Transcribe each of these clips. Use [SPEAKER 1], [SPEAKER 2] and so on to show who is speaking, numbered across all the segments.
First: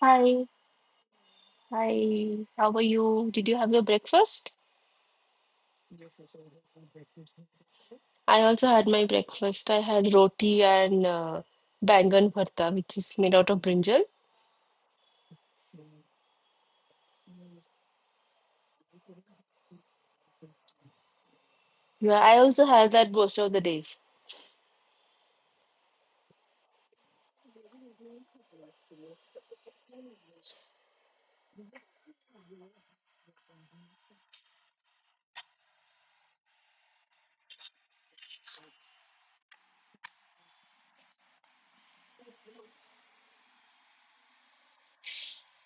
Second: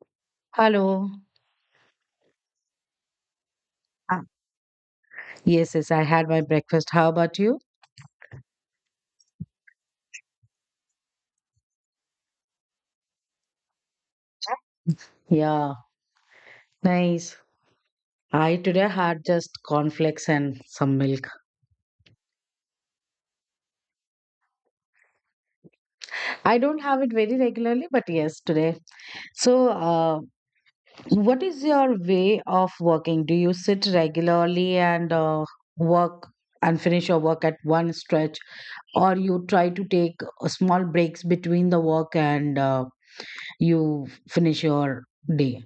[SPEAKER 1] Hi,
[SPEAKER 2] Hello.
[SPEAKER 1] hi. How are you? Did you have your
[SPEAKER 2] Ah,
[SPEAKER 1] breakfast?
[SPEAKER 2] yes, yes, I had my breakfast. How about you?
[SPEAKER 1] I also had my breakfast. I had roti and bangan bharta, which is made out of brinjal.
[SPEAKER 2] Yeah, nice. I today had just cornflakes and some milk.
[SPEAKER 1] Yeah, I also have that most of the days.
[SPEAKER 2] I don't have it very regularly, but yes, today. So, what is your way of working? Do you sit regularly and work and finish your work at one stretch, or you try to take small breaks between the work and you finish your day?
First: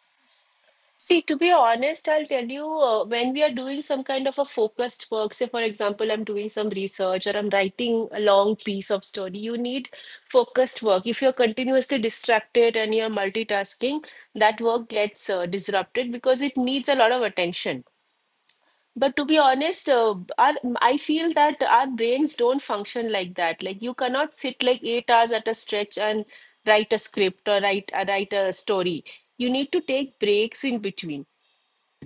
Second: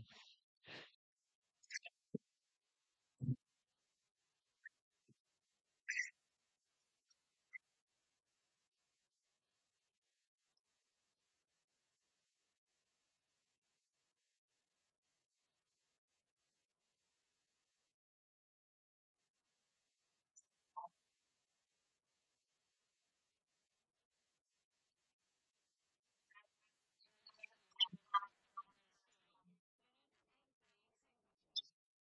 [SPEAKER 1] See, to be honest, I'll tell you when we are doing some kind of a focused work, say, for example, I'm doing some research or I'm writing a long piece of story, you need focused work. If you're continuously distracted and you're multitasking, that work gets disrupted because it needs a lot of attention. But to be honest, I feel that our brains don't function like that. Like you cannot sit like 8 hours at a stretch and write a script or write write a story. You need to take breaks in between.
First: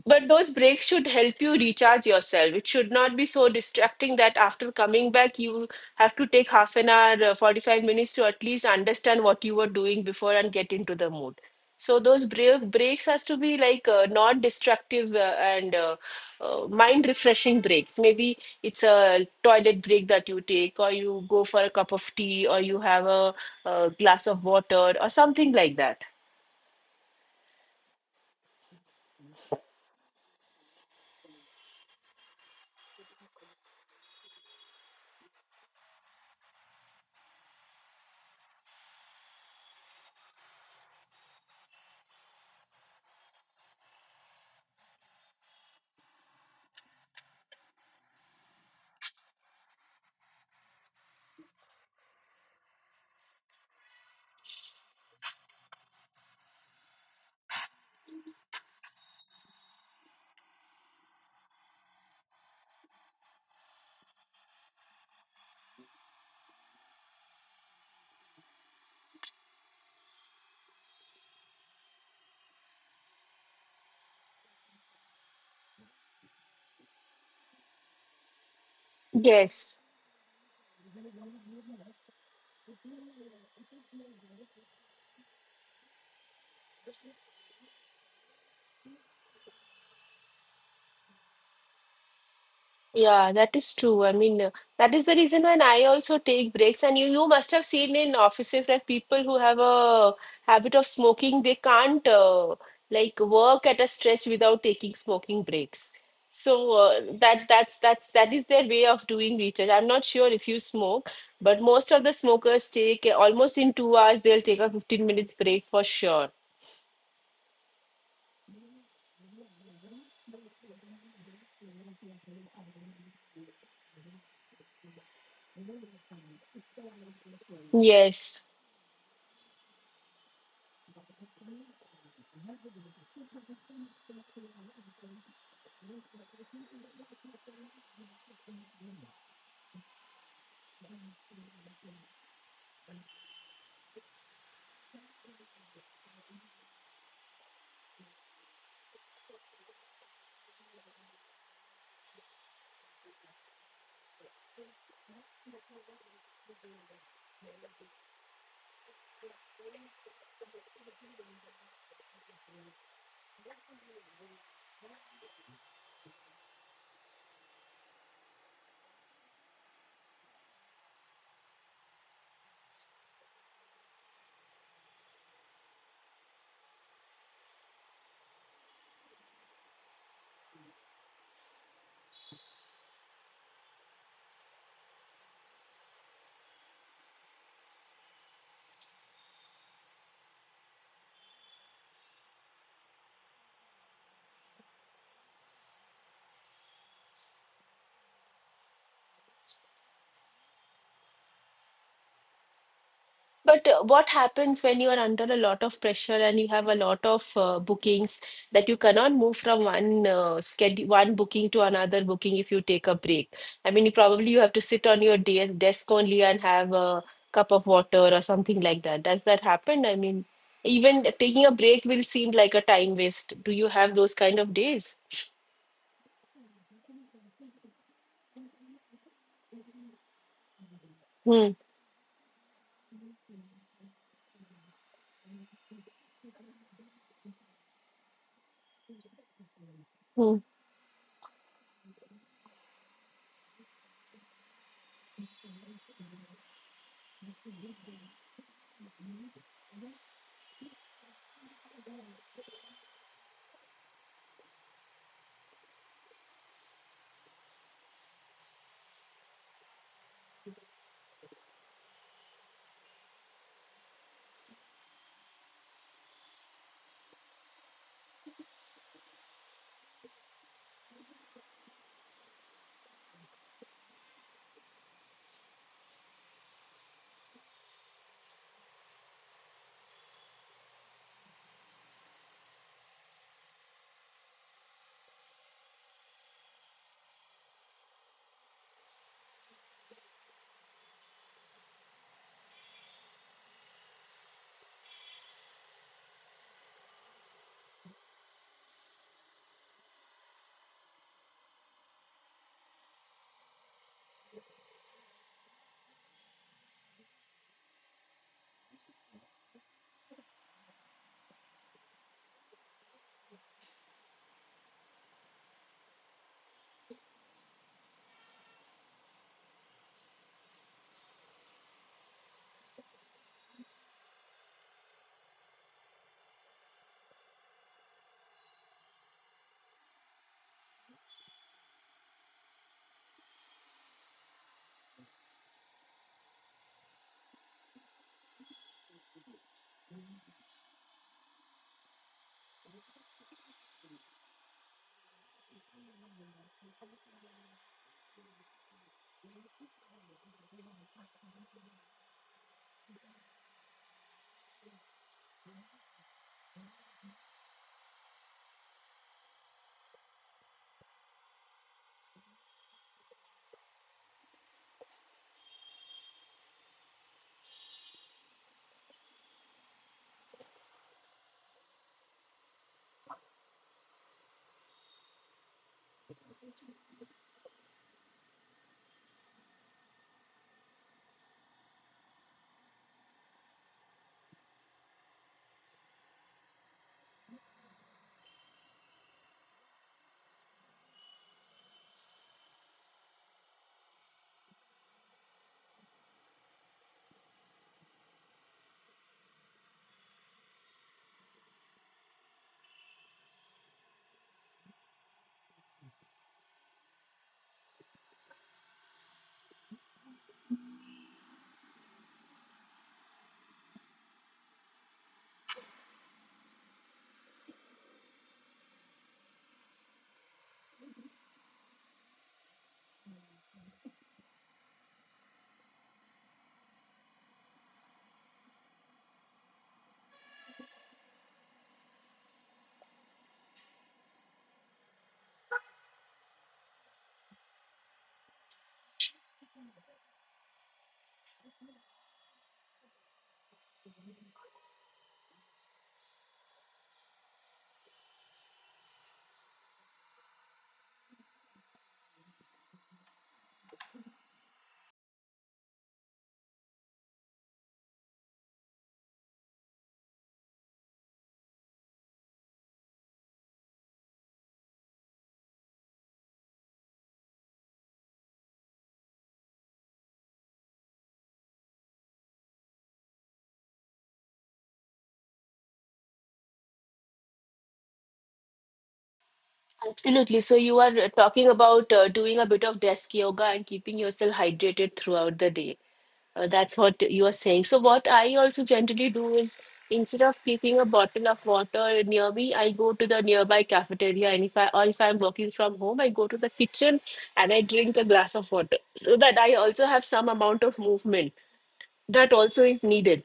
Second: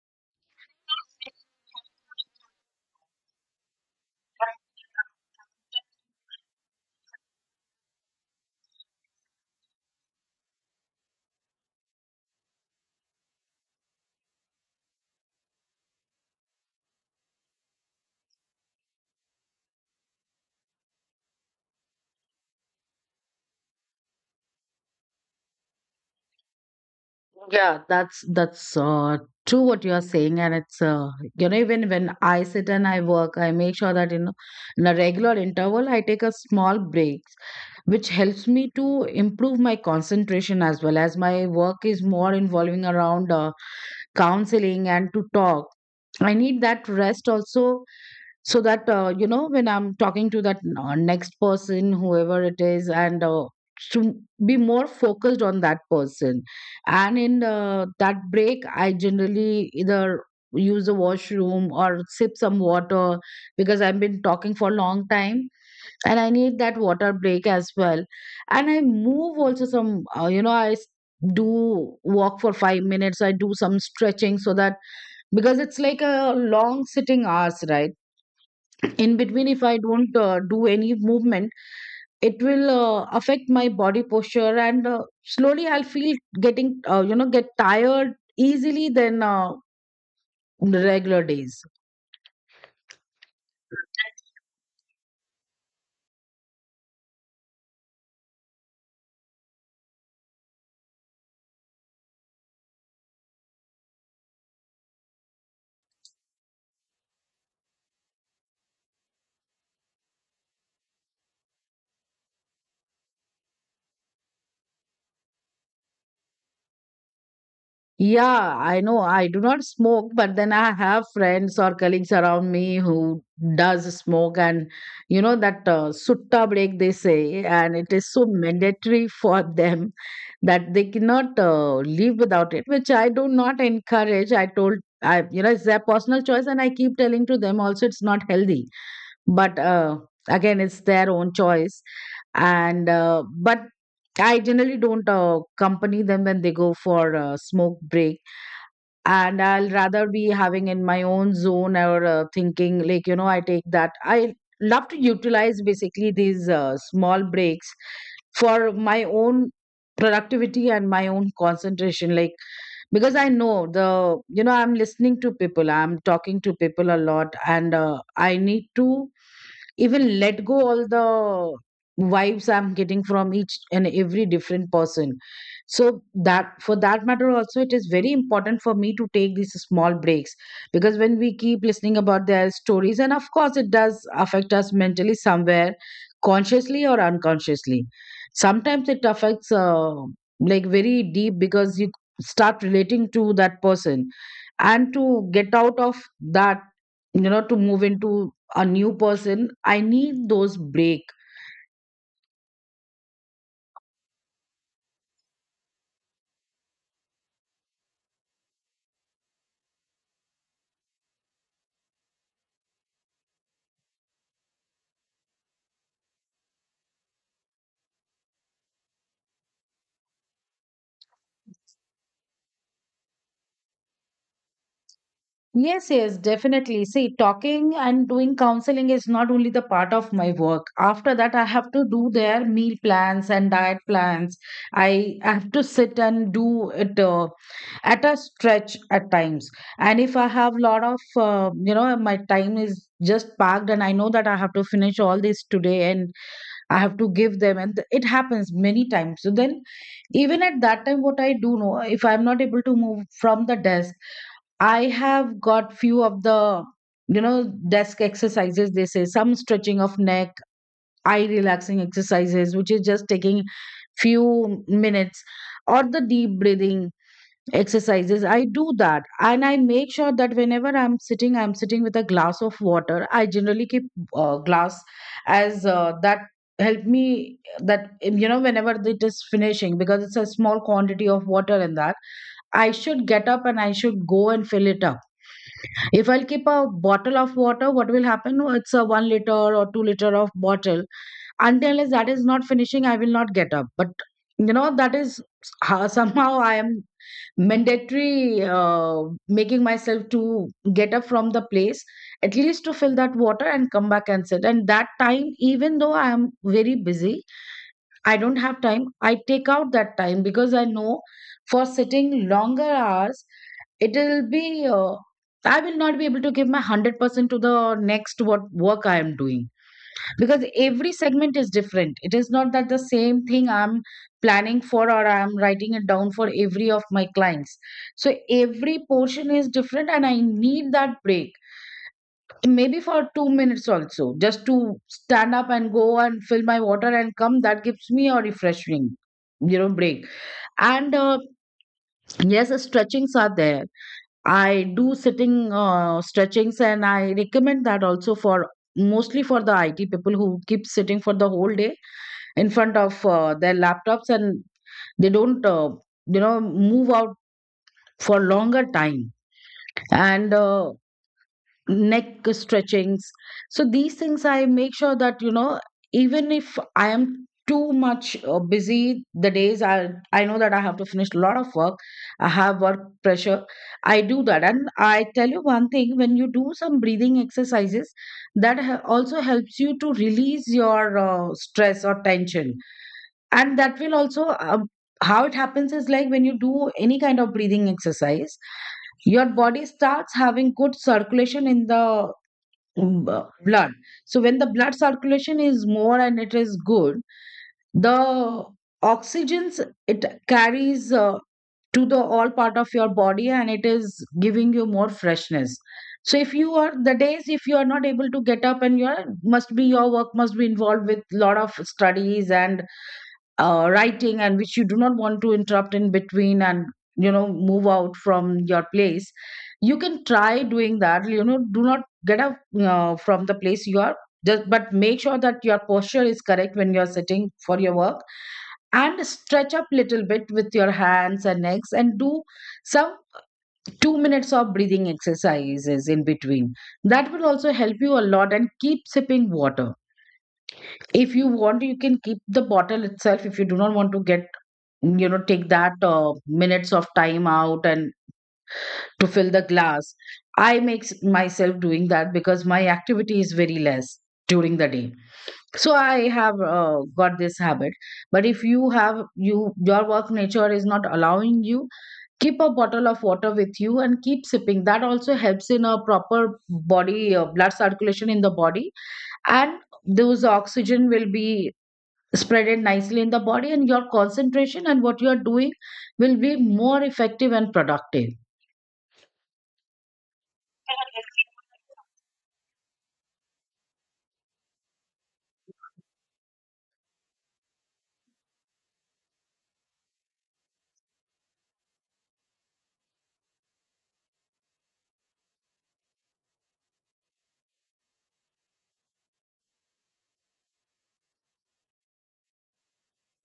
[SPEAKER 1] But those breaks should help you recharge yourself. It should not be so distracting that after coming back, you have to take half an hour, 45 minutes to at least understand what you were doing before and get into the mood. So those breaks has to be like non-destructive and mind-refreshing breaks. Maybe it's a toilet break that you take, or you go for a cup of tea, or you have a, glass of water, or something like that.
[SPEAKER 2] Yeah, that's true what you are saying, and it's, even when I sit and I work, I make sure that in a regular interval I take a small breaks, which helps me to improve my concentration, as well as my work is more involving around counseling and to talk. I need that rest also, so that when I'm talking to that next person, whoever it is, and to be more focused on that person. And in that break, I generally either use the washroom or sip some water, because I've been talking for a long time and I need that water break as well. And I move also some, do walk for 5 minutes, I do some stretching, so that, because it's like a long sitting hours, right? In between, if I
[SPEAKER 1] Yes.
[SPEAKER 2] don't do any movement, it will affect my body posture, and slowly I'll feel getting, get tired easily than regular days.
[SPEAKER 1] Yeah, that is true. I mean, that is the reason when I also take breaks. And you must have seen in offices that people who have a habit of smoking, they can't like work at a stretch without taking smoking breaks. So that that's that is their way of doing research. I'm not sure if you smoke, but most of the smokers take almost in 2 hours, they'll take a 15 minutes break for sure.
[SPEAKER 2] Yeah, I know I do not smoke, but then I have friends or colleagues around me who does smoke, and you know that sutta break, they say, and it is so
[SPEAKER 1] Yes.
[SPEAKER 2] mandatory for them that they cannot live without it, which I do not encourage. I told, I, you know, it's their personal choice and I keep telling to them also, it's not healthy. But again, it's their own choice, and but I generally don't accompany them when they go for smoke break, and I'll rather be having in my own zone, or thinking, like, you know, I take that, I love to utilize basically these small breaks for my own productivity and my own concentration, like, because I know, the, I'm listening to people, I'm talking to people a lot, and I need to even let go all the vibes I'm getting from each and every different person. So that, for that matter also, it is very important for me to take these small breaks, because when we keep listening about their stories, and of course it does affect us mentally, somewhere consciously or unconsciously. Sometimes it affects like very deep, because you start relating to that person, and to get out of that, you know, to move into a new person, I need those break.
[SPEAKER 1] But what happens when you are under a lot of pressure and you have a lot of bookings that you cannot move from one schedule, one booking to another booking if you take a break? I mean, you probably you have to sit on your de desk only and have a cup of water or something like that. Does that happen? I mean, even taking a break will seem like a time waste. Do you have those kind of days?
[SPEAKER 2] Yes, yes, definitely. See, talking and doing counseling is not only the part of my work. After that, I
[SPEAKER 1] Hmm.
[SPEAKER 2] have to do their meal plans and diet plans. I have to sit and do it at a stretch at times. And if I
[SPEAKER 1] Hmm.
[SPEAKER 2] have lot of, you know, my time is just packed and I know that I have to finish all this today, and I have to give them, and it happens many times. So then, even at that time, what I do know, if I'm not able to move from the desk, I have got few of the, you know, desk exercises, they say. Some stretching of neck, eye relaxing exercises, which is just taking few minutes, or the deep breathing exercises, I do that. And I make sure that whenever I'm sitting, I'm sitting with a glass of water. I generally keep glass as that, help me that, you know, whenever it is finishing, because it's a small quantity of water in that, I should get up and I should go and fill it up. If I'll keep a bottle of water, what will happen? Oh, it's a 1 liter or 2 liter of bottle, until as that is not finishing, I will not get up. But you know, that is somehow I am mandatory, making myself to get up from the place at least to fill that water and come back and sit. And that time, even though I am very busy, I don't have time, I take out that time, because I know for sitting longer hours, it will be, I will not be able to give my 100% to the next what work I am doing, because every segment is different. It is not that the same thing I'm planning for, or I'm writing it down for every of my clients. So every portion is different, and I need that break, maybe for 2 minutes also, just to stand up and go and fill my water and come. That gives me a refreshing, you know, break. And yes, stretchings are there. I do sitting stretchings, and I recommend that also, for mostly for the IT people, who keep sitting for the whole day in front of their laptops, and they don't move out for longer time, and neck stretchings. So these things I make sure that, you know, even if I am too much busy the days, I know that I have to finish a lot of work, I have work pressure, I do that. And I tell you one thing, when you do some breathing exercises, also helps you to release your stress or tension. And that will also how it happens is, like, when you do any kind of breathing exercise, your body starts having good circulation in the blood. So when the blood circulation is more and it is good, the oxygens it carries to the all part of your body, and it is giving you more freshness. So if you are, the days if you are not able to get up, and you must be, your work must be involved with lot of studies and writing, and which you do not want to interrupt in between, and you know, move out from your place, you can try doing that, you know. Do not get up from the place you are, just, but make sure that your posture is correct when you're sitting for your work, and stretch up little bit with your hands and legs, and do some 2 minutes of breathing exercises in between. That will also help you a lot. And keep sipping water. If you want, you can keep the bottle itself, if you do not want to get, you know, take that minutes of time out and to fill the glass. I myself doing that, because my activity is very less during the day, so I have got this habit. But if you have, you, your work nature is not allowing you, keep a bottle of water with you and keep sipping, that also helps in a proper body blood circulation in the body, and those oxygen will be spread it nicely in the body, and your concentration and what you are doing will be more effective and productive.
[SPEAKER 1] Absolutely. So you are talking about doing a bit of desk yoga and keeping yourself hydrated throughout the day. That's what you are saying. So what I also generally do is instead of keeping a bottle of water near me, I go to the nearby cafeteria, and if I'm working from home, I go to the kitchen and I drink a glass of water so that I also have some amount of movement that also is needed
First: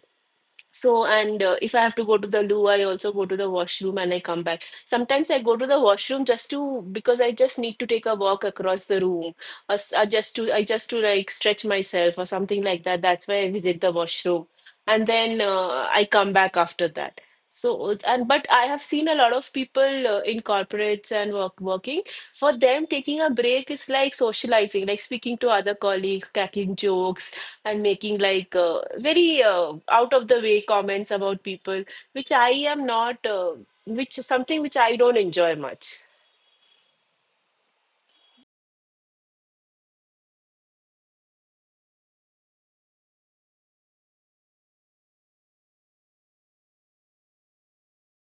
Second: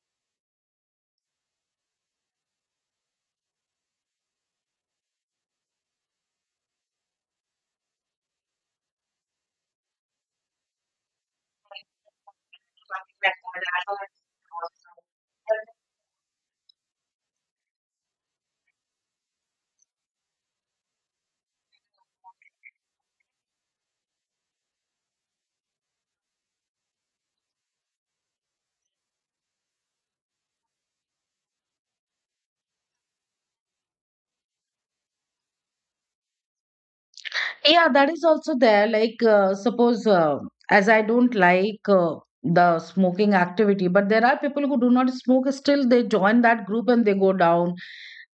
[SPEAKER 1] so, and if I have to go to the loo, I also go to the washroom and I come back. Sometimes I go to the washroom just to because I just need to take a walk across the room, or, s- or just to I just to like stretch myself or something like that. That's why I visit the washroom, and then I come back after that. So, it- and but I have seen a lot of people in corporates and working. For them, taking a break is like socializing, like speaking to other colleagues, cracking jokes, and making like very out of the way comments about people, which I am not, uh, which is something which I don't enjoy much.
[SPEAKER 2] Yeah, that is also there, like suppose, as I don't like the smoking activity, but there are people who do not smoke, still they join that group and they go down,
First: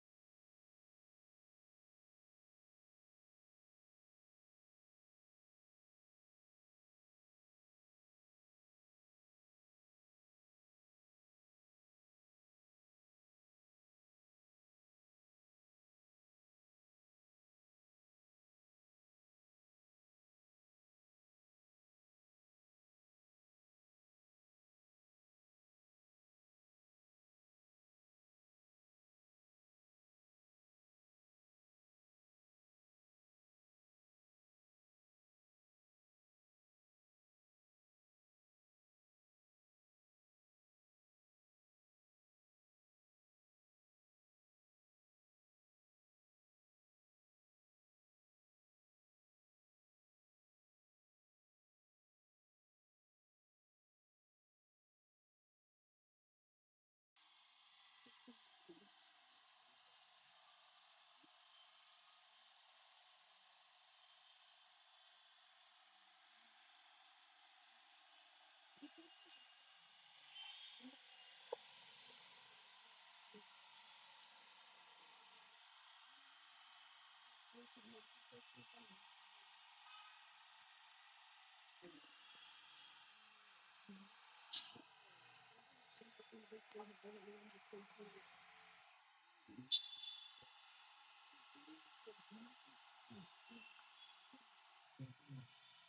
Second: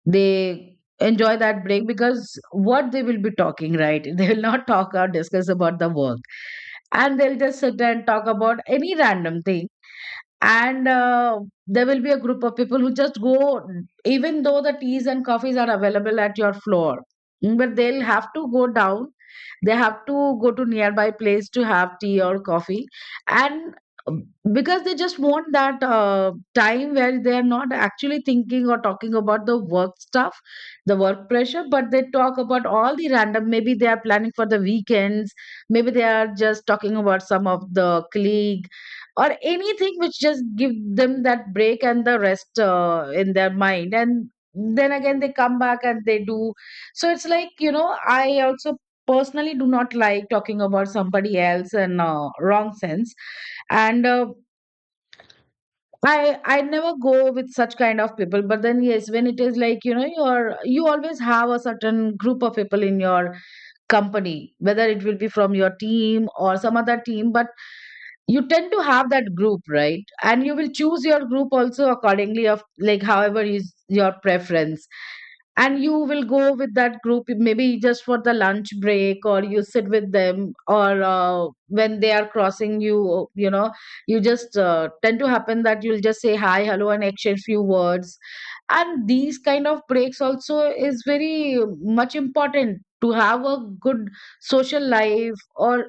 [SPEAKER 2] they enjoy that break. Because what they will be talking, right? They will not talk or discuss about the work, and they'll just sit and talk about any random thing. And there will be a group of people who just go, even though the teas and coffees are available at your floor, but they'll have to go down, they have to go to nearby place to have tea or coffee. And um, because they just want that time where they are not actually thinking or talking about the work stuff, the work pressure, but they talk about all the random. Maybe they are planning for the weekends, maybe they are just talking about some of the colleague, or anything which just give them that break and the rest in their mind, and then again they come back and they do. So it's like, you know, I also personally do not like talking about somebody else in wrong sense. And I never go with such kind of people. But then yes, when it is like, you know, you're, you always have a certain group of people in your company, whether it will be from your team or some other team, but you tend to have that group, right? And you will choose your group also accordingly, of like however is your preference, and you will go with that group, maybe just for the lunch break or you sit With them, or when they are crossing you, you know, you just tend to happen that you'll just say hi, hello and exchange few words. And these kind of breaks also is very much important to have a good social life. Or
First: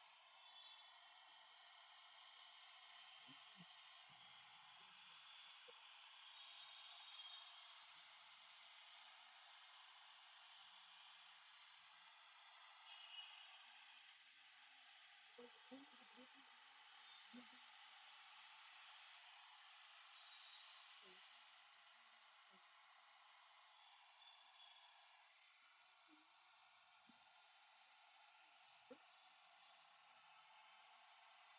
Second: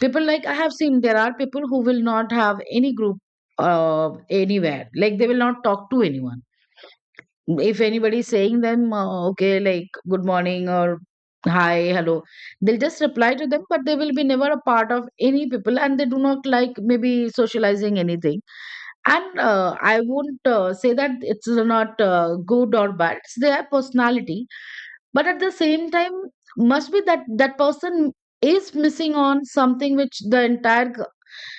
[SPEAKER 2] people, like, I have seen there are people who will not have any group uh, anywhere, like they will not talk to anyone. If anybody is saying them, okay, like good morning or hi, hello, they'll just reply to them, but they will be never a part of any people, and they do not like maybe socializing anything. And I won't say that it's not good or bad, it's their personality. But at the same time, must be that person is missing on something which the entire,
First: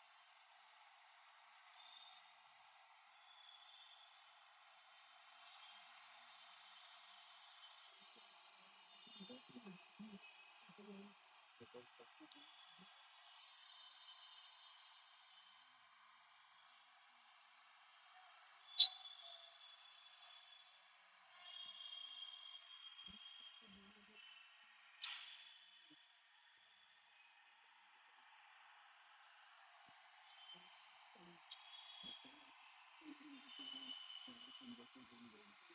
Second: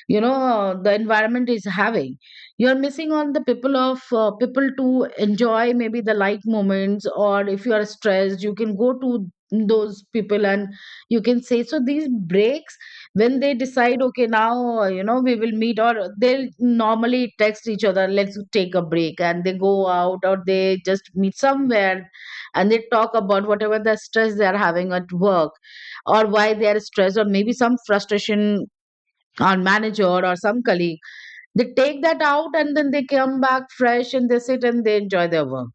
[SPEAKER 2] you know, the environment is having. You're missing on the people of, people to enjoy maybe the light moments, or if you are stressed you can go to those people and you can say. So these breaks, when they decide, okay, now, you know, we will meet, or they'll normally text each other, let's take a break, and they go out or they just meet somewhere, and they talk about whatever the stress they are having at work, or why they are stressed, or maybe some frustration, or manager, or some colleague. They take that out and then they come back fresh, and they sit and they enjoy their work.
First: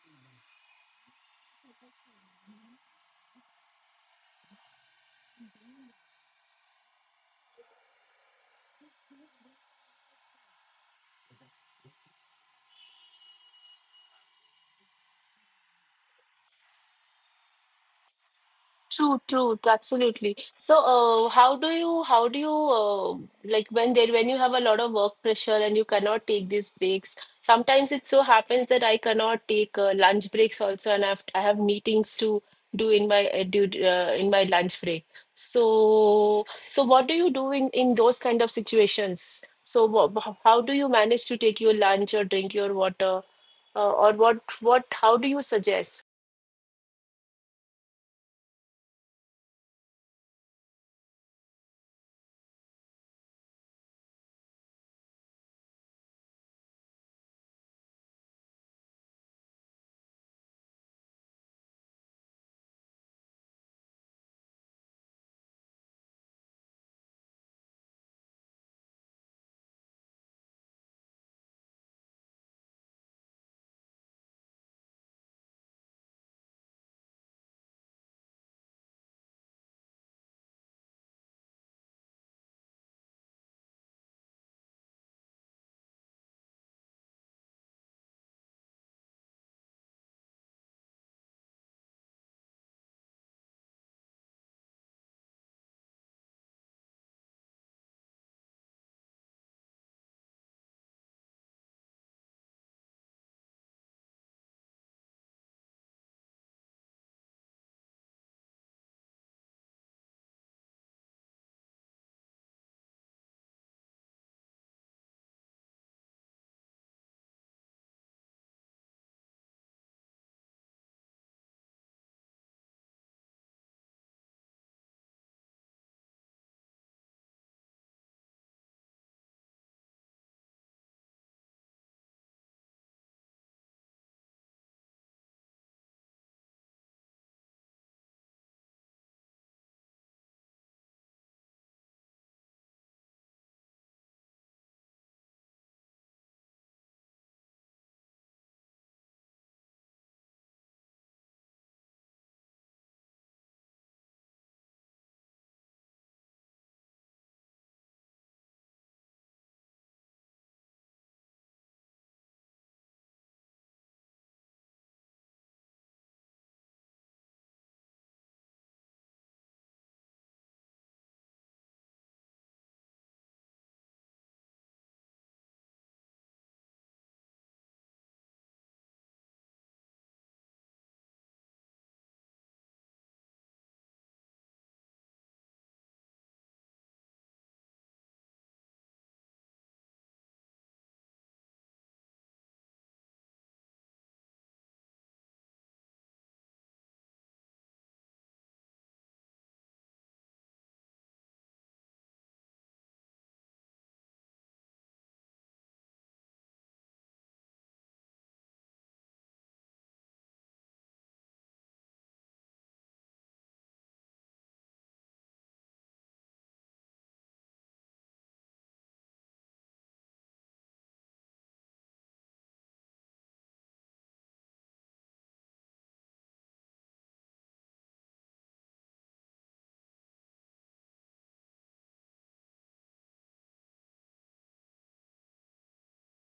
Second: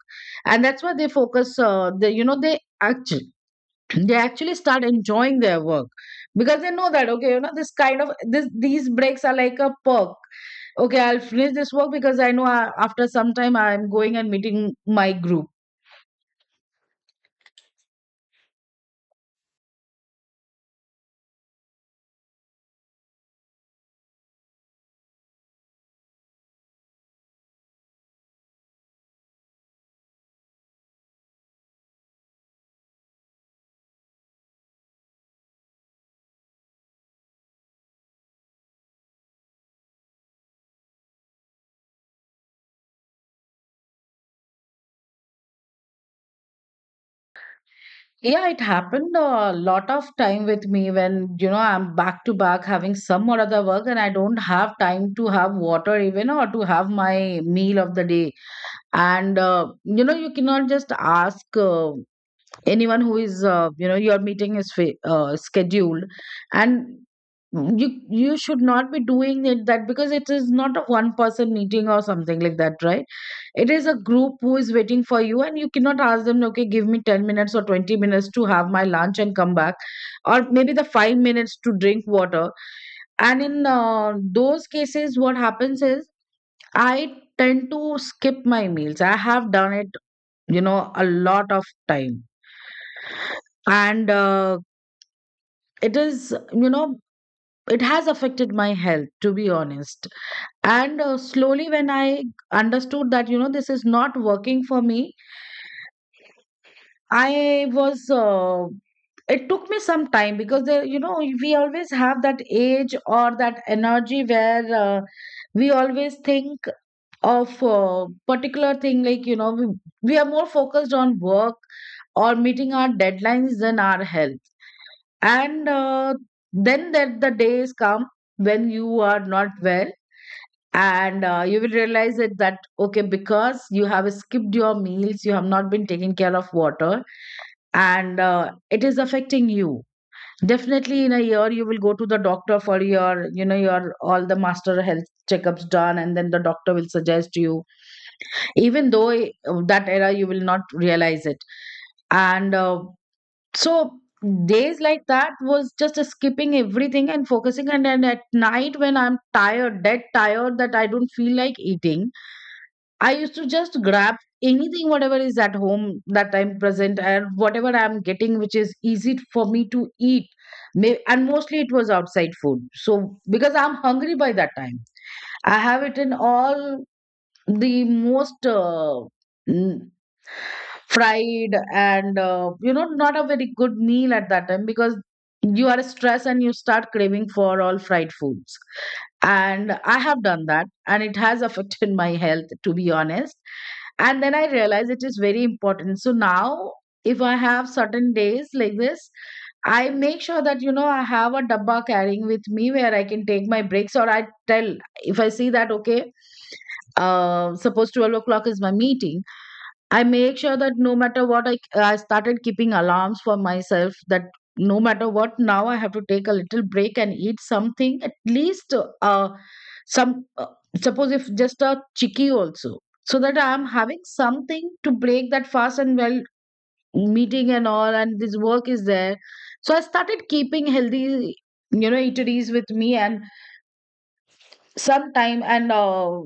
[SPEAKER 2] And that's why they focus, they, you know, they actually they actually start enjoying their work, because they know that, okay, you know, this kind of this these breaks are like a perk. Okay, I'll finish this work because I know I, after some time I'm going and meeting my group.
[SPEAKER 1] True, truth, absolutely. So, like when you have a lot of work pressure and you cannot take these breaks, sometimes it so happens that I cannot take lunch breaks also, and I have meetings to do in my in my lunch break. So, so what do you do in those kind of situations? So, how do you manage to take your lunch or drink your water, how do you suggest?
[SPEAKER 2] Yeah, it happened a lot of time with me when, you know, I'm back to back having some or other work, and I don't have time to have water even or to have my meal of the day. And, you know, you cannot just ask. Anyone who is, you know, your meeting is scheduled, and you should not be doing it, that, because it is not a one person meeting or something like that, right? It is a group who is waiting for you, and you cannot ask them, okay, give me 10 minutes or 20 minutes to have my lunch and come back, or maybe the 5 minutes to drink water. And in those cases what happens is I tend to skip my meals. I have done it, you know, a lot of time. And it is, you know, it has affected my health, to be honest. And slowly when I understood that, you know, this is not working for me, I was it took me some time, because there, you know, we always have that age or that energy where, we always think of a particular thing, like, you know, we are more focused on work or meeting our deadlines than our health. And then that the days come when you are not well. And you will realize it, that, okay, because you have skipped your meals, you have not been taking care of water. And it is affecting you. Definitely in a year you will go to the doctor for your, you know, your all the master health checkups done, and then the doctor will suggest you, even though that era you will not realize it. And so days like that was just skipping everything and focusing, and then at night when I'm tired, dead tired, that I don't feel like eating, I used to just grab anything whatever is at home that I'm present, and whatever I'm getting which is easy for me to eat. And mostly it was outside food, so because I'm hungry by that time, I have eaten all the most n- fried and, you know, not a very good meal at that time, because you are stressed and you start craving for all fried foods. And I have done that, and it has affected my health, to be honest. And then I realized it is very important. So now, if I have certain days like this, I make sure that, you know, I have a dabba carrying with me where I can take my breaks, or I tell, if I see that, okay, suppose 12 o'clock is my meeting, I make sure that no matter what, I started keeping alarms for myself, that no matter what, now I have to take a little break and eat something at least. Uh, some Suppose if just a chicky also, so that I am having something to break that fast, and well, meeting and all and this work is there. So I started keeping healthy, you know, eateries with me. And sometime, and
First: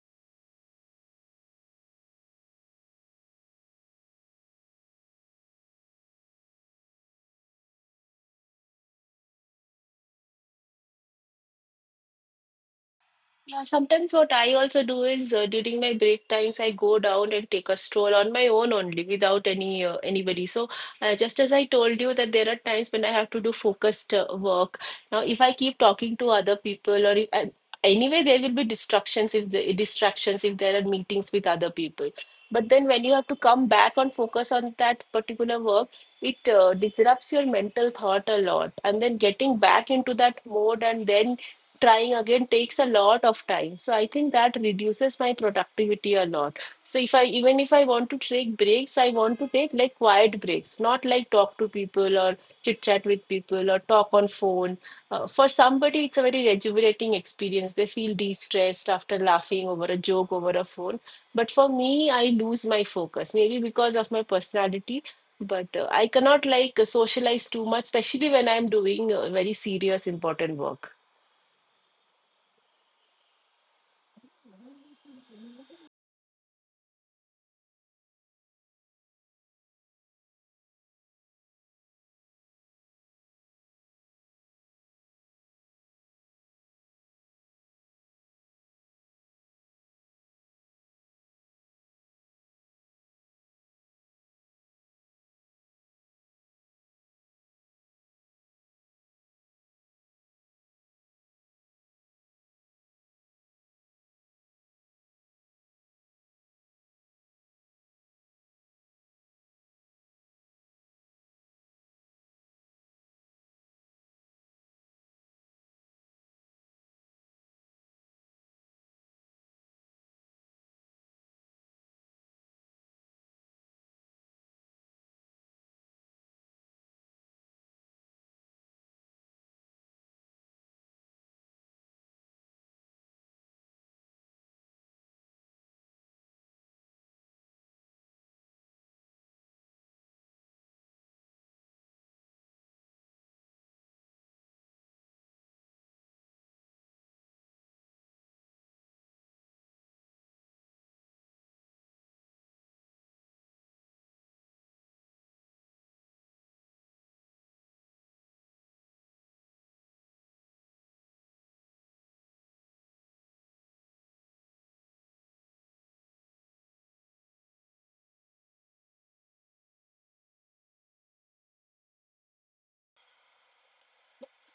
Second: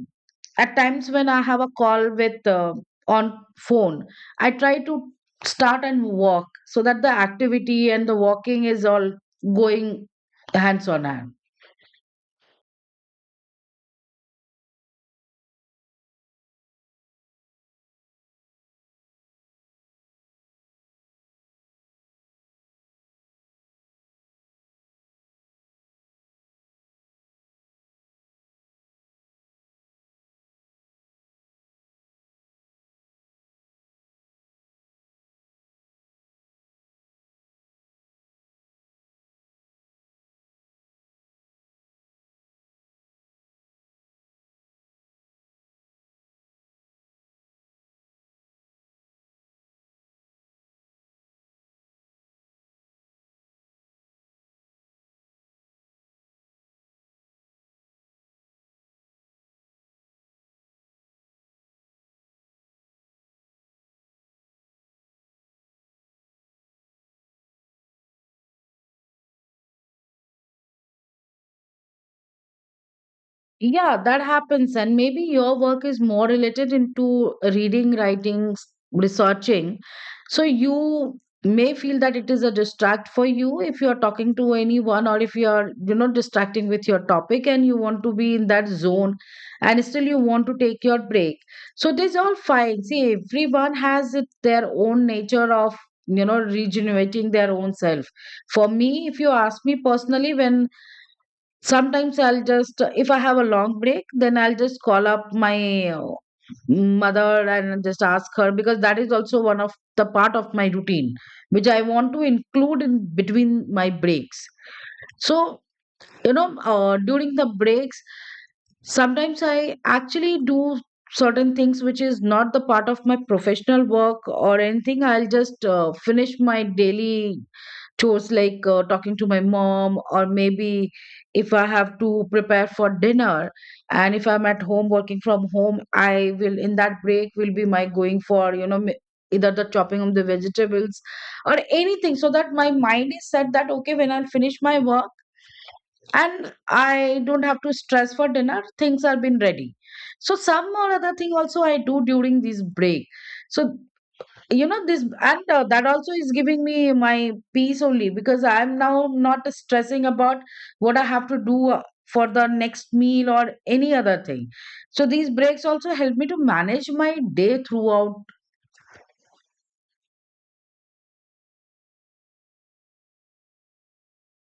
[SPEAKER 2] at times when I have a call with, on phone, I try to start and walk so that the activity and the walking is all going hands on hand.
[SPEAKER 1] Yeah, sometimes what I also do is during my break times, I go down and take a stroll on my own only without any anybody. So just as I told you that there are times when I have to do focused work. Now, if I keep talking to other people or if I, anyway, there will be distractions if there are meetings with other people. But then when you have to come back and focus on that particular work, it disrupts your mental thought a lot. And then getting back into that mode and then trying again takes a lot of time. So I think that reduces my productivity a lot. So if I even if I want to take breaks, I want to take like quiet breaks, not like talk to people or chit chat with people or talk on phone. Uh, for somebody it's a very rejuvenating experience, they feel de-stressed after laughing over a joke over a phone, but for me I lose my focus, maybe because of my personality. But I cannot like socialize too much, especially when I'm doing very serious important work.
[SPEAKER 2] Yeah, that happens. And maybe your work is more related into reading, writing, researching. So you may feel that it is a distract for you if you're talking to anyone, or if you're, you know, distracting with your topic and you want to be in that zone, and still you want to take your break. So this all fine. See, everyone has it, their own nature of, you know, regenerating their own self. For me, if you ask me personally, when sometimes I'll just, if I have a long break, then I'll just call up my mother and just ask her, because that is also one of the part of my routine, which I want to include in between my breaks. So, you know, during the breaks, sometimes I actually do certain things which is not the part of my professional work or anything. I'll just finish my daily chores, like talking to my mom, or maybe if I have to prepare for dinner, and if I'm at home working from home, I will, in that break will be my going for, you know, either the chopping of the vegetables or anything, so that my mind is set that, okay, when I'll finish my work and I don't have to stress for dinner, things are been ready. So some or other thing also I do during this break. So, you know, this, and that also is giving me my peace only, because I'm now not stressing about what I have to do, for the next meal or any other thing. So these breaks also help me to manage my day throughout.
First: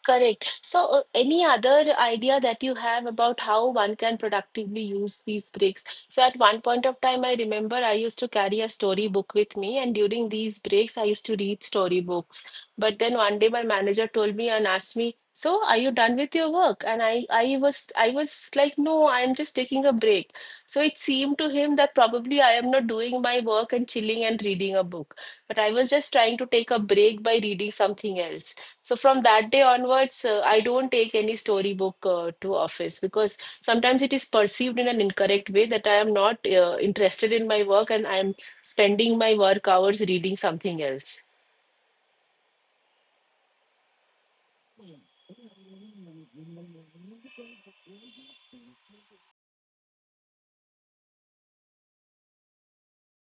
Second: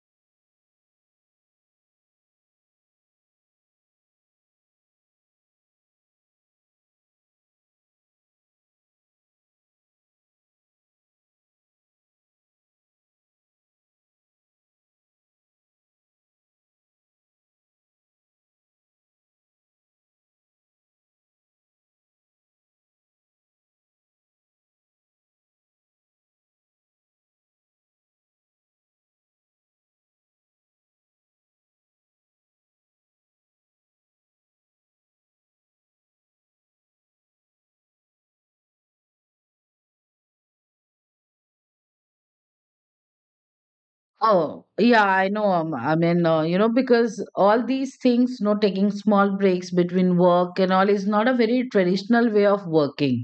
[SPEAKER 1] Correct. So, any other idea that you have about how one can productively use these breaks? So, at one point of time, I remember I used to carry a storybook with me, and during these breaks, I used to read storybooks. But then one day, my manager told me and asked me, "So, are you done with your work?" And I was like, "No, I'm just taking a break." So it seemed to him that probably I am not doing my work and chilling and reading a book, but I was just trying to take a break by reading something else. So from that day onwards, I don't take any storybook to office because sometimes it is perceived in an incorrect way that I am not interested in my work and I am spending my work hours reading something else.
[SPEAKER 2] Oh yeah, I know, I mean, you know, because all these things, you know, taking small breaks between work and all is not a very traditional way of working.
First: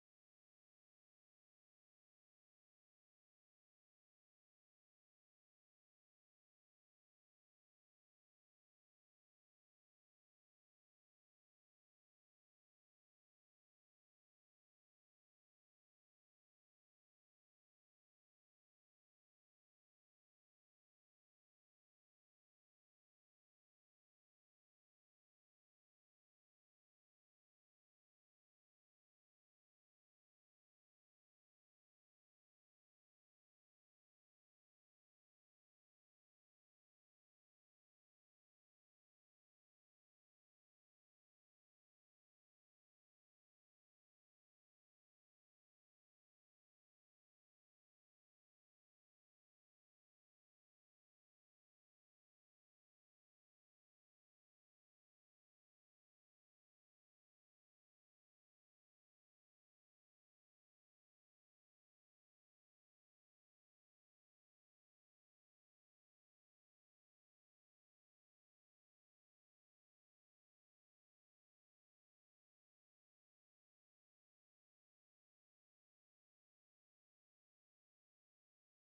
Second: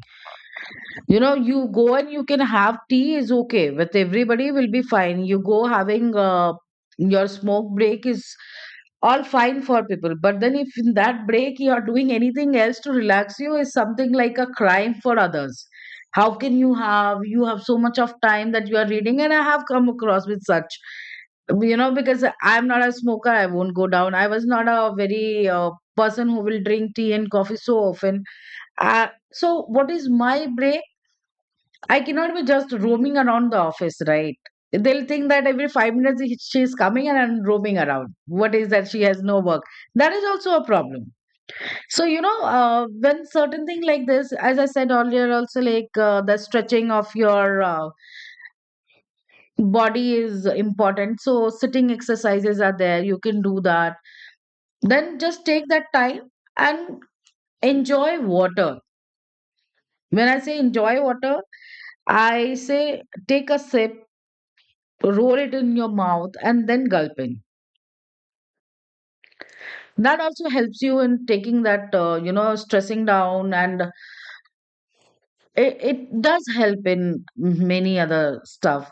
[SPEAKER 2] You know, you go and you can have tea is okay with everybody, will be fine. You go having, your smoke break is all fine for people. But then if in that break you are doing anything else to relax you, is something like a crime for others. How can you have, you have so much of time that you are reading, and I have come across with such, you know, because I'm not a smoker, I won't go down, I was not a very person who will drink tea and coffee so often. So what is my break? I cannot be just roaming around the office, right? They'll think that every 5 minutes she's coming and I'm roaming around. What is that? She has no work. That is also a problem. So, you know, when certain thing like this, as I said earlier, also like, the stretching of your body is important. So, sitting exercises are there. You can do that. Then just take that time and enjoy water. When I say enjoy water, I say take a sip, roll it in your mouth, and then gulping that also helps you in taking that stressing down. And it does help in many other stuff.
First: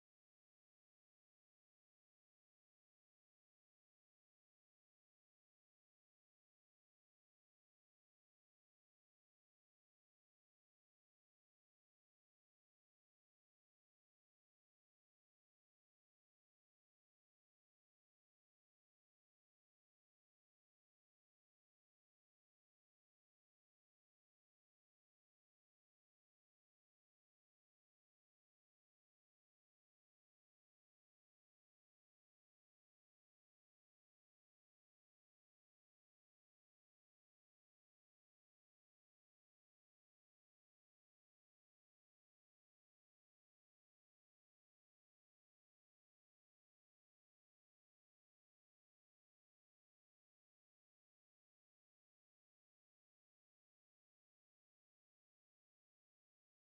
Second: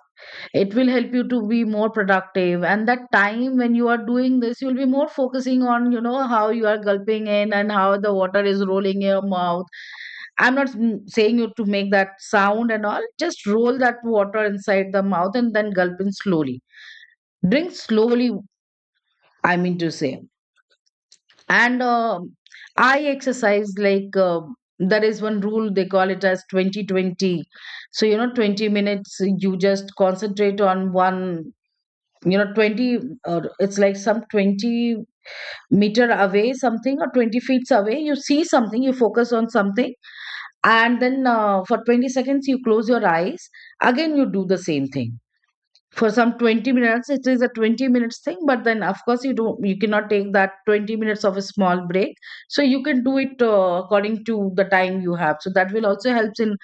[SPEAKER 2] It will help you to be more productive, and that time when you are doing this you'll be more focusing on how you are gulping in and how the water is rolling in your mouth. I'm not saying you to make that sound and all. Just roll that water inside the mouth and then gulp in slowly, drink slowly, I mean to say. And I exercise, like, there is one rule, they call it as 2020. So, 20 minutes you just concentrate on one, 20, or it's like some 20 meter away something, or 20 feet away you see something, you focus on something. And then, for 20 seconds you close your eyes. Again you do the same thing for some 20 minutes. It is a 20 minutes thing, but then of course you cannot take that 20 minutes of a small break. So you can do it according to the time you have. So that will also helps in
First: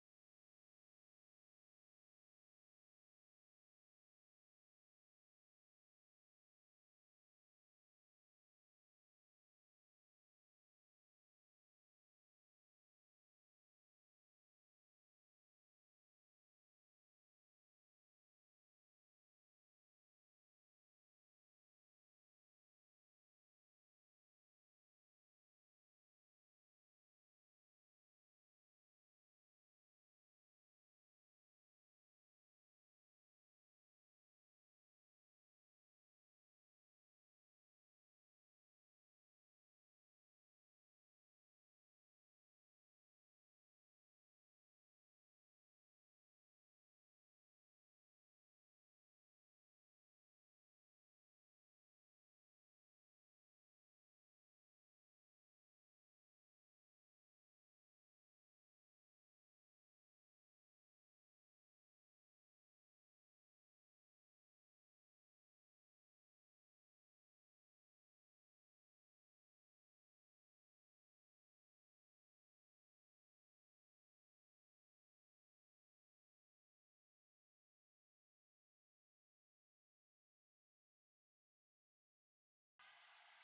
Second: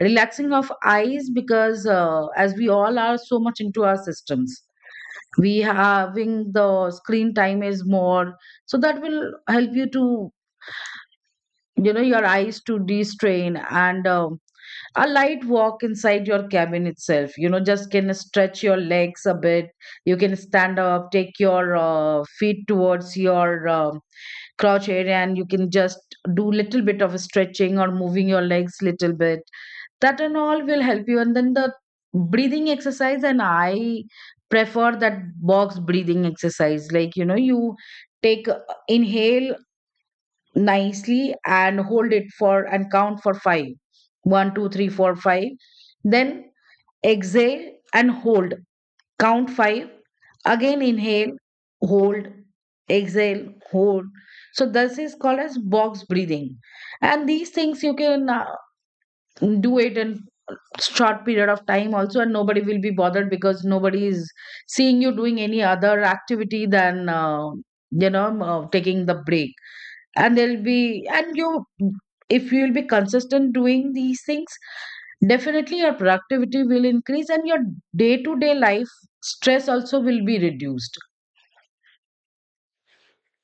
[SPEAKER 2] relaxing of eyes, because as we all are so much into our systems, we having the screen time is more. So that will help you to, you know, your eyes to destrain. And a light walk inside your cabin itself, you know, just can stretch your legs a bit. You can stand up, take your feet towards your crouch area, and you can just do little bit of stretching or moving your legs little bit. That and all will help you. And then the breathing exercise, and I prefer that box breathing exercise, like, you know, you take, inhale nicely and hold it for and count for five. One, two, three, four, five. Then exhale and hold. Count five. Again inhale, hold, exhale, hold. So this is called as box breathing. And these things you can do it in short period of time also, and nobody will be bothered because nobody is seeing you doing any other activity than, taking the break. And there'll be, and you, if you'll be consistent doing these things, definitely your productivity will increase, and your day to day life stress also will be reduced.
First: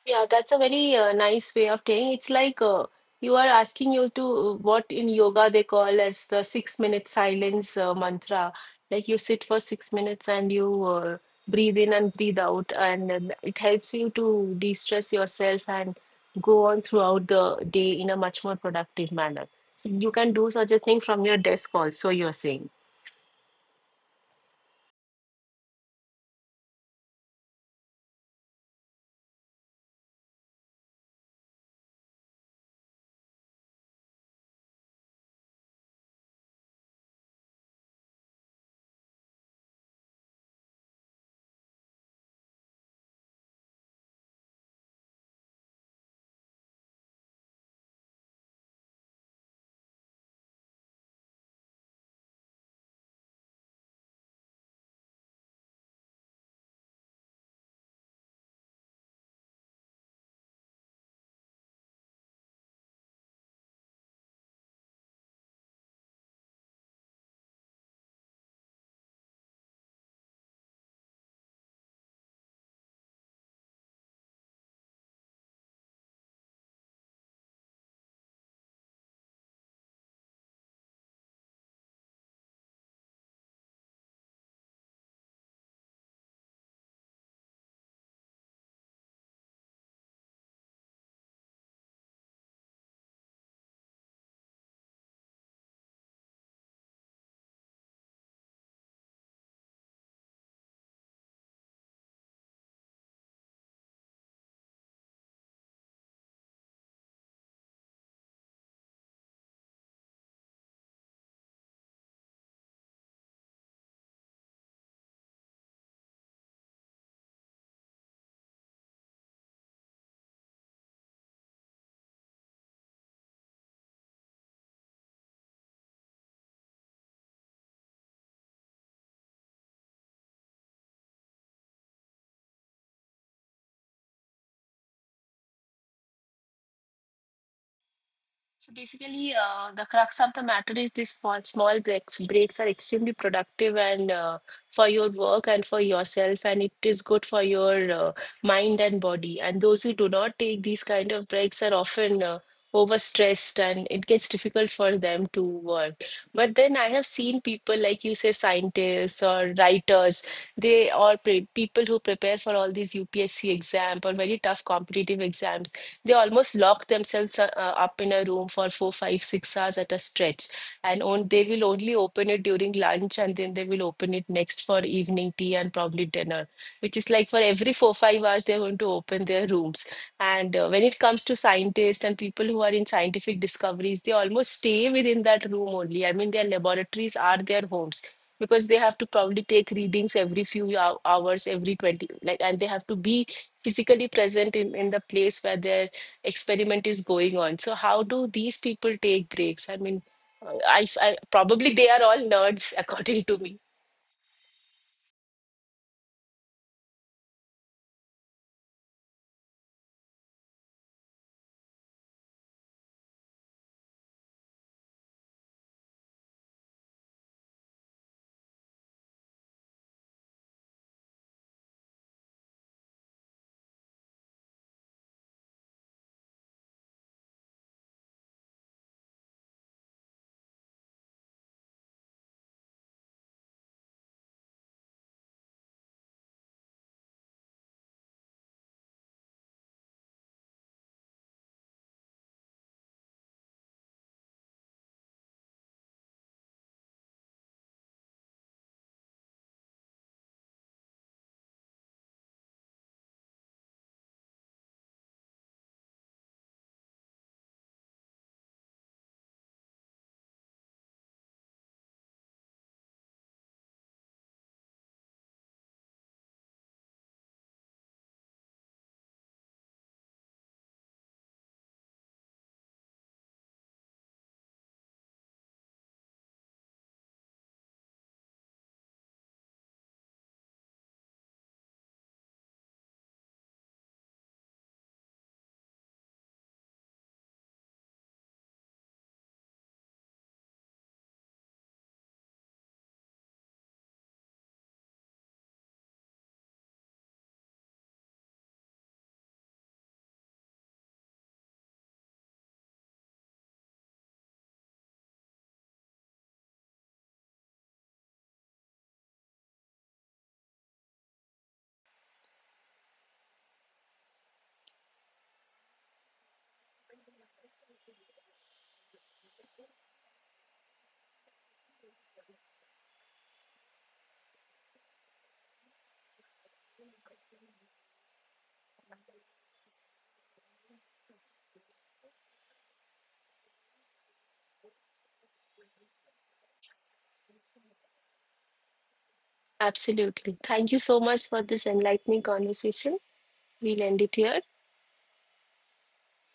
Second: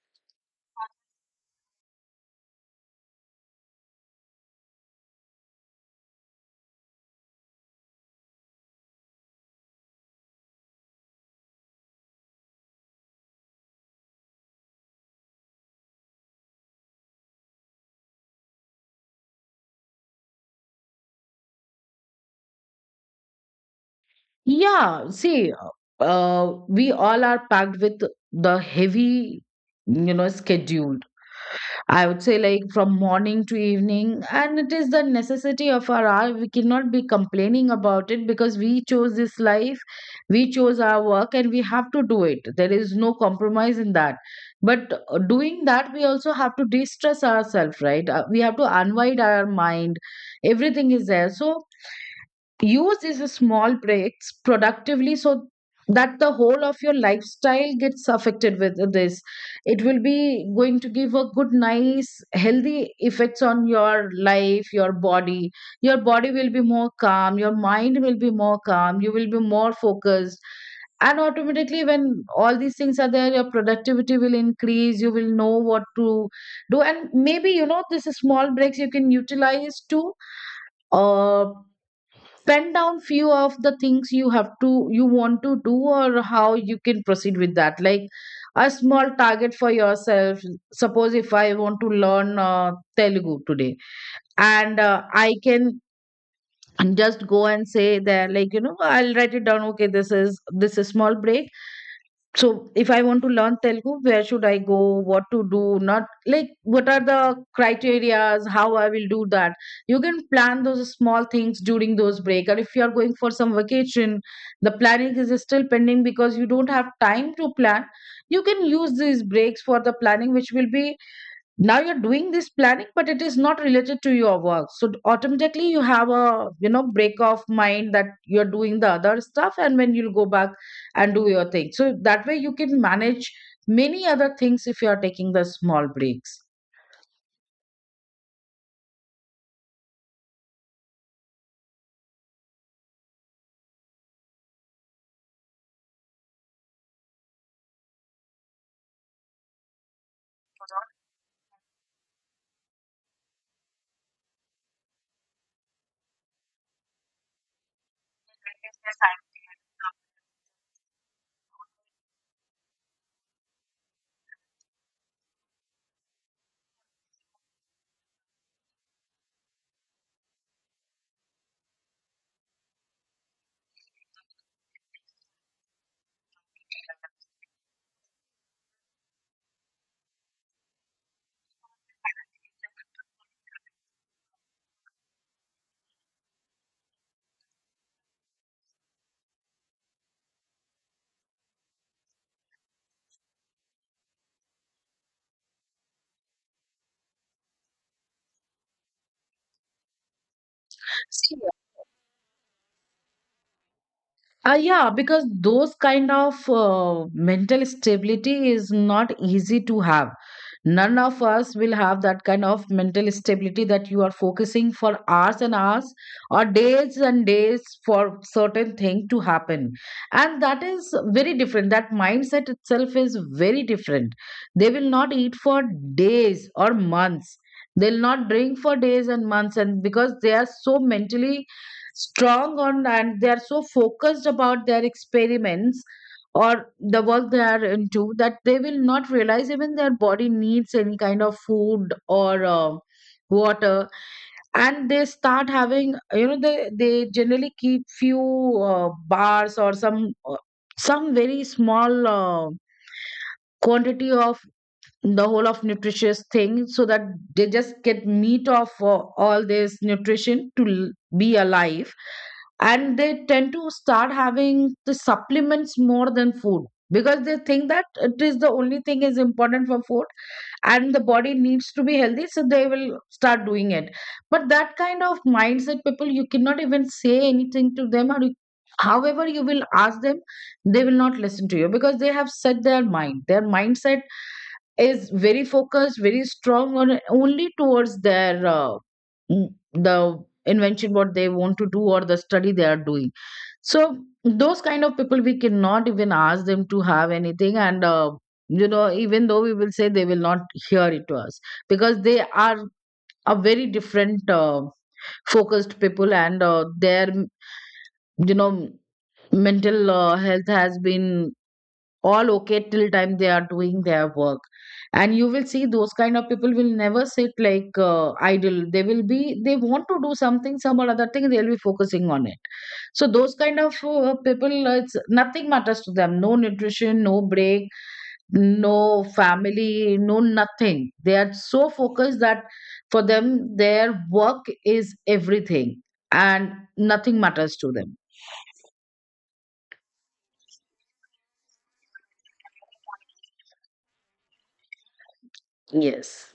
[SPEAKER 1] Yeah, that's a very nice way of saying. It's like you are asking you to what in yoga they call as the 6 minute silence mantra. Like you sit for 6 minutes and you breathe in and breathe out, and then it helps you to de-stress yourself and go on throughout the day in a much more productive manner. So you can do such a thing from your desk also, you're saying.
[SPEAKER 2] Yeah, see, we all are packed with the heavy, you know, schedule, I would say, like from morning to evening, and it is the necessity of our hour. We cannot be complaining about it because we chose this life, we chose our work, and we have to do it. There is no compromise in that. But doing that, we also have to de stress ourselves, right? We have to unwind our mind. Everything is there. So, use these small breaks productively, so that the whole of your lifestyle gets affected with this. It will be going to give a good, nice, healthy effects on your life, your body. Your body will be more calm, your mind will be more calm, you will be more focused, and automatically when all these things are there your productivity will increase. You will know what to do, and maybe, you know, this is small breaks you can utilize to, uh, pen down few of the things you have to, you want to do, or how you can proceed with that, like a small target for yourself. Suppose if I want to learn, Telugu today, and I can just go and say there, like, I'll write it down. Okay, this is, this is small break. So if I want to learn Telugu, where should I go? What to do? Not like, what are the criterias? How I will do that? You can plan those small things during those break. Or if you are going for some vacation, the planning is still pending because you don't have time to plan. You can use these breaks for the planning, which will be, now you're doing this planning but it is not related to your work, so automatically you have a, you know, break of mind, that you're doing the other stuff. And when you'll go back and do your thing, so that way you can manage many other things if you are taking the small breaks.
[SPEAKER 1] So basically, the crux of the matter is these small, small breaks. Breaks are extremely productive and for your work and for yourself, and it is good for your mind and body. And those who do not take these kind of breaks are often overstressed, and it gets difficult for them to work. But then I have seen people like you say, scientists or writers, they are pre people who prepare for all these UPSC exam or very tough competitive exams. They almost lock themselves up in a room for four, five, 6 hours at a stretch. And on, they will only open it during lunch and then they will open it next for evening tea and probably dinner, which is like for every four, 5 hours, they're going to open their rooms. And when it comes to scientists and people who are in scientific discoveries, they almost stay within that room only. I mean, their laboratories are their homes because they have to probably take readings every few hours, every 20, like, and they have to be physically present in the place where their experiment is going on. So how do these people take breaks? I mean, probably they are all nerds according to me.
[SPEAKER 2] Yeah, because those kind of mental stability is not easy to have. None of us will have that kind of mental stability that you are focusing for hours and hours, or days and days, for certain thing to happen. And that is very different. That mindset itself is very different. They will not eat for days or months. They'll not drink for days and months, and because they are so mentally strong on, and they are so focused about their experiments or the work they are into, that they will not realize even their body needs any kind of food or, water. And they start having, you know, they generally keep few bars, or some very small quantity of the whole of nutritious thing, so that they just get meat of all this nutrition to be alive. And they tend to start having the supplements more than food, because they think that it is the only thing is important for food, and the body needs to be healthy, so they will start doing it. But that kind of mindset people, you cannot even say anything to them, or you-, however you will ask them, they will not listen to you, because they have set their mind. Their mindset is very focused, very strong on only towards their mm, the invention what they want to do, or the study they are doing. So those kind of people we cannot even ask them to have anything, and even though we will say, they will not hear it to us, because they are a very different, focused people. And their, you know, mental health has been all okay till time they are doing their work. And you will see those kind of people will never sit, like, idle. They will be they want to do something, some or other thing they'll be focusing on it. So those kind of people, it's nothing matters to them, no nutrition, no break, no family, no nothing. They are so focused that for them their work is everything, and nothing matters to them.
[SPEAKER 1] Absolutely. Thank you so much for this enlightening conversation. We'll end it here.
[SPEAKER 2] Yes.